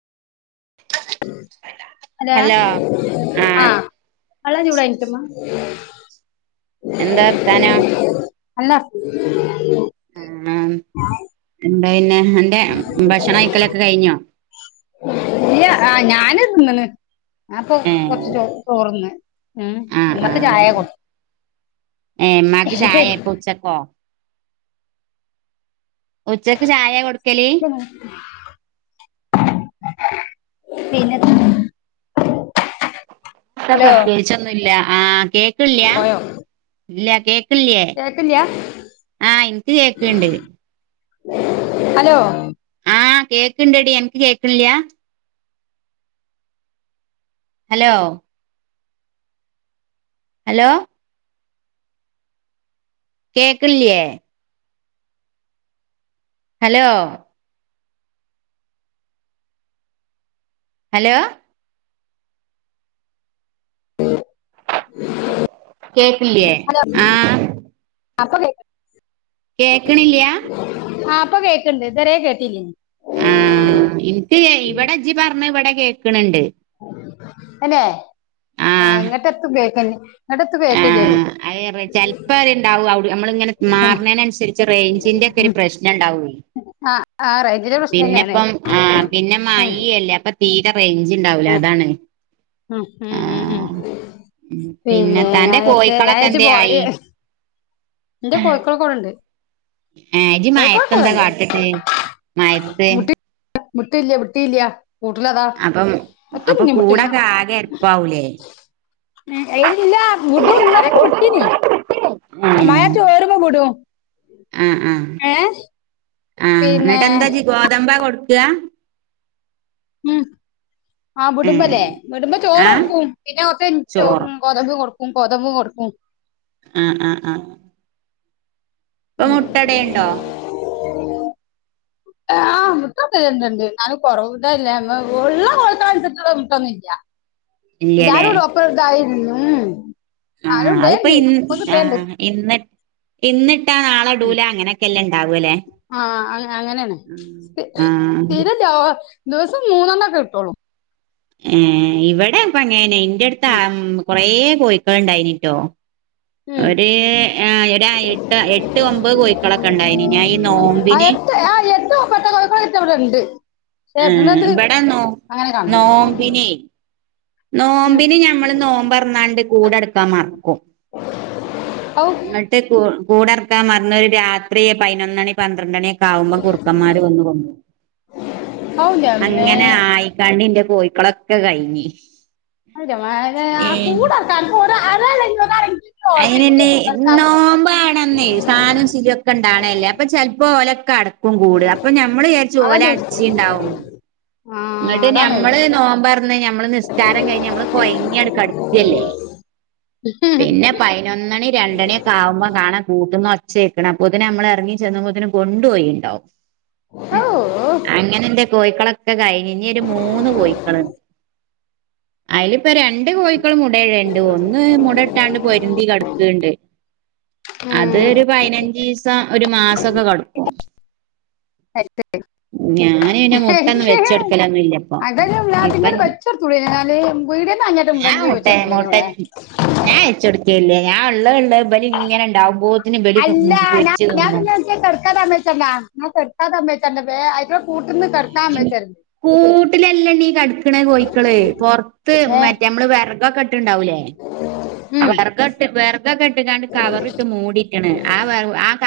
Hello ആ ആഹ് വെള്ളം ചൂടായിട്ടുണ്ടോ ഉമ്മ എന്താ വർത്താനം അല്ല ആ എന്താ പിന്നെ അന്റെ ഭക്ഷണം കഴിക്കലൊക്കെ കഴിഞ്ഞോ ഇല്ല ആ ഞാന് തിന്ന്ണ് ആപ്പൊ ഏഹ് കൊറച്ചു ചോ ചോറന്ന് ഉമ്മക്ക് ചായയ കൊടു ഏ്മാക്ക് ചായ ഇപ്പൊ ഉച്ചക്കോ ഉച്ചക്ക് ചായ കൊടുക്ക പിന്നെ എന്താ ഇല്ല പ്രത്യേകിച്ചൊന്നും ഇല്ല ആ കേക്ക് ഇല്ല പോയോ ഇല്ല കേക്ക് ല്ലേ കേക്കില്ല ആ എനിക്ക് കേക്കണ്ട് ഹലോ ആ കേക്കണ്ടടി എനിക്ക് കേൾക്കില്ലാ ഹലോ ഹലോ കേൾക്ക്ല്ലേ ഹലോ ഹലോ [inaudible] ഹലോ കേക്കിലേആ [unintelligible] കേക്കണില്യാ ഇപ്പ കേക്കണ്ട് ഇതേ രെകേട്ടില്ലായി നി ആ ഇനിക്ക് ഇവിടെ ഇജ്ജ്‌പറഞ്ഞെ ഇവിടെ കേക്ക്ണ്ണ്ണ്ട് അന്നെ ഏ ആഹ് ഇങ്ങോട്ട എത്തുംകേക്ക ഇങ്ങോട്ട എത്ത കേക്കലേ [unintelligible] ചെലപ്പോ ത്ണ്ടാവും അവി നമ്മള ഇങ്ങനെ ആഹ് മാറണതിനന്നുസരിച്ച് റേഞ്ചിന്റെ ഒക്കെ ഒരു ഉം പ്രശ്നം ഉണ്ടാവൂേ ആഹ് ആഹ് റേഞ്ചിന്റെ പ്രശ്നന്നേണ് പിന്നെപ്പം ആ പിന്നെ ഉം മഴയല്ലേ അപ്പൊ തീരെ റേഞ്ച് ഉണ്ടാവലോ അതാണ് മ്മ് മ്മ് മ്മ് ആഹ് പിന്നെ [unintelligible] തന്റെ കോഴിക്കളൊക്കെ എന്തേ ആയി ആയാഴ്ചപോര് ഇന്റെ കോയിക്കളൊക്കെ ടെണ്ട് ആ ഇജി മയത്തെ എന്താ കാട്ടിട്ട് മയത്ത് വുട്ടില്ല വുട്ടിയില്ല കൂട്ടിലതാ അപ്പം ഒറ്റ അപ്പൊ ന്നിനിം വുട്ടില്ല കൂടൊക്കെ ആകെ എരപ്പാവൂലേ അയില്ല വുടും ഇന്നലെക്കൊ വുട്ടിനി ഏഹ് മയ ചോരു ബാ വിടും ആ ആഹ ഏ പിന്നെ എന്നിട്ട് എന്താ ഗോതമ്പ കൊടുക്കാ ഉം ആഹ ഏ വിടുമ്പല്ലേ വിടുമ്പ ചോറ് ആ കൊറക്കും പിന്നെ കൊറച ചോറ് യിഞ്ഞ്ഗോതമ്പും കൊ കൊതമ്പും കൊടുക്കും ആഹ ആഹ ആഹ ഇപ്പൊ ഉം മുട്ട ടെയുണ്ടോ [inaudible] [unintelligible] ഇല്ലല്ലേ [unintelligible] ആ ആരും അതിപ്പോ ഇടേണ്ട് ഇ ഇപ്പൊ ആ കിട്ടേണ്ട് ഇന്നിട്ടാ നാളെ ഡൂല അങ്ങനെക്കെ ല്ലേ ആഹ അ അങ്ങനെയന്നെ ആ [unintelligible] ദിവസം മൂന്നെണ്ണം ക്കെ കിട്ടോളൂ ഏ ഇവിടെ ഇപ്പ [unintelligible] ഇന്റടുത്ത് ഉം കൊറ കോയിക്കളക ൾ ഉണ്ടായിന്നിട്ടോ ഉം ഒരു ഏ എട്ട് എട്ടൊമ്പത്‌ കോഴിക്കളൊക്കെ ഉണ്ടായിന് ഞാനി ഈ ആ നോമ്പിന [unintelligible] എട്ട് [unintelligible] ഏ എട്ടണത് എവിടെ നോ അങ്ങനെ കാണും നോമ്പിനി ഉം. നോമ്പിന് ഞമ്മള് നോമ്പറന്നാണ്ട് കൂടെടുക്കാൻ മറക്കും [inaudible] എന്നിട്ട് കൂടടക്കാൻ മറന്നാരു രാത്രിപതിനൊന്നണി പന്ത്രണ്ട് മണി ക്കൊ ആകുമ്പൊകുറുക്കന്മാര് വന്ന് ഔ രമേ കൊണ്ടോകുംഅങ്ങനെ ആയിക്കാണ്ടിന്റെ കോയിക്കളൊക്കെ കഴിഞ്ഞി [unintelligible] ഓർമ്മയില്ലേ അയിനന്നെ ഓർക്കാം നോമ്പ ആണെന്നേ സാനും സിലുംയൊക്കെ ഉണ്ടാണല്ലേ അപ്പൊ ചെലപ്പോ ഓലെ പ്പും കൂടുംഅപ്പൊ മ്മള്ജാരിച്ചും അതാ ഓല് ചോദിച്ചു അടച്ചിണ്ടാവുംന്ന് ആ അങ്ങിട്ട് അതാണ് ഞമ്മള് നോമ്പറന്ന് ഞമ്മള് നിസ്കാരം കഴിഞ്ഞ് ഞമ്മള് കൊയങ്ങി ആക്കടുക്കല്ലേ പിന്നെ പതിനൊന്നണി രണ്ടണിയ ഒക്കെ ആവുമ്പോ കാണാൻ കൂട്ടുന്ന ഒ ചേ ക്ണ് അപ്പൊതിനെ നമ്മൾ ഇറങ്ങി ചെന്നുബോതിന് കൊണ്ടൊയിണ്ടാകും [unintelligible] കോഴിക്കളൊക്കെ കഴിഞ്ഞ് ഞ്ഞി ഒരു മൂന്ന് കോഴിക്കളുണ്ട് അയില്ഇപ്പ രണ്ട് കോഴി [unintelligible] പൊരുന്തി കടക്ണ്ട് അത് ഉം. ഒരു പയിനഞ്ചി സം ഒരു മാസം [unintelligible] കടുക്കും അ പിന്നെ മുട്ടൊന്നും വെച്ചെടുക്കലൊന്നും ഇല്ല ഇപ്പൊ അത ഇപ്പൊ പിത് വച്ചടുത്തുള്ള എന്നാല പോയി ഇന്നെ അിട്ട് ഞാൻ ഉണ്ടങ്കി വെച്ച എടുത്തോളന ഇവിടെ [unintelligible] ടുക്കല്ല ഞാ ഉള്ള ഇബല് ഇങ്ങനെ ഉണ്ടാവുമ്പോത്തിന് ഇബല് അല്ലഞ പൊരിച്ച് ഞാൻ തിന്നും പിന്ന കക്കാമ്മേച്ചന്ന ഞാ കക്കാമ്മ [unintelligible] കണ്ട കൂ [unintelligible] കൂട്ടിലല്ലാംണീ കടുക്കണ കോഴക്കള് പു റത്ത് ഏഹ് മറ്റേ നമ്മള് വ ണ്ടാവൂലേ ഉം വെർ ഇട്ട് വെർഗൊക്കെ ഇട്ട കണ്ട് കവറിട്ട് മൂടിട്ടണ് ആ ആ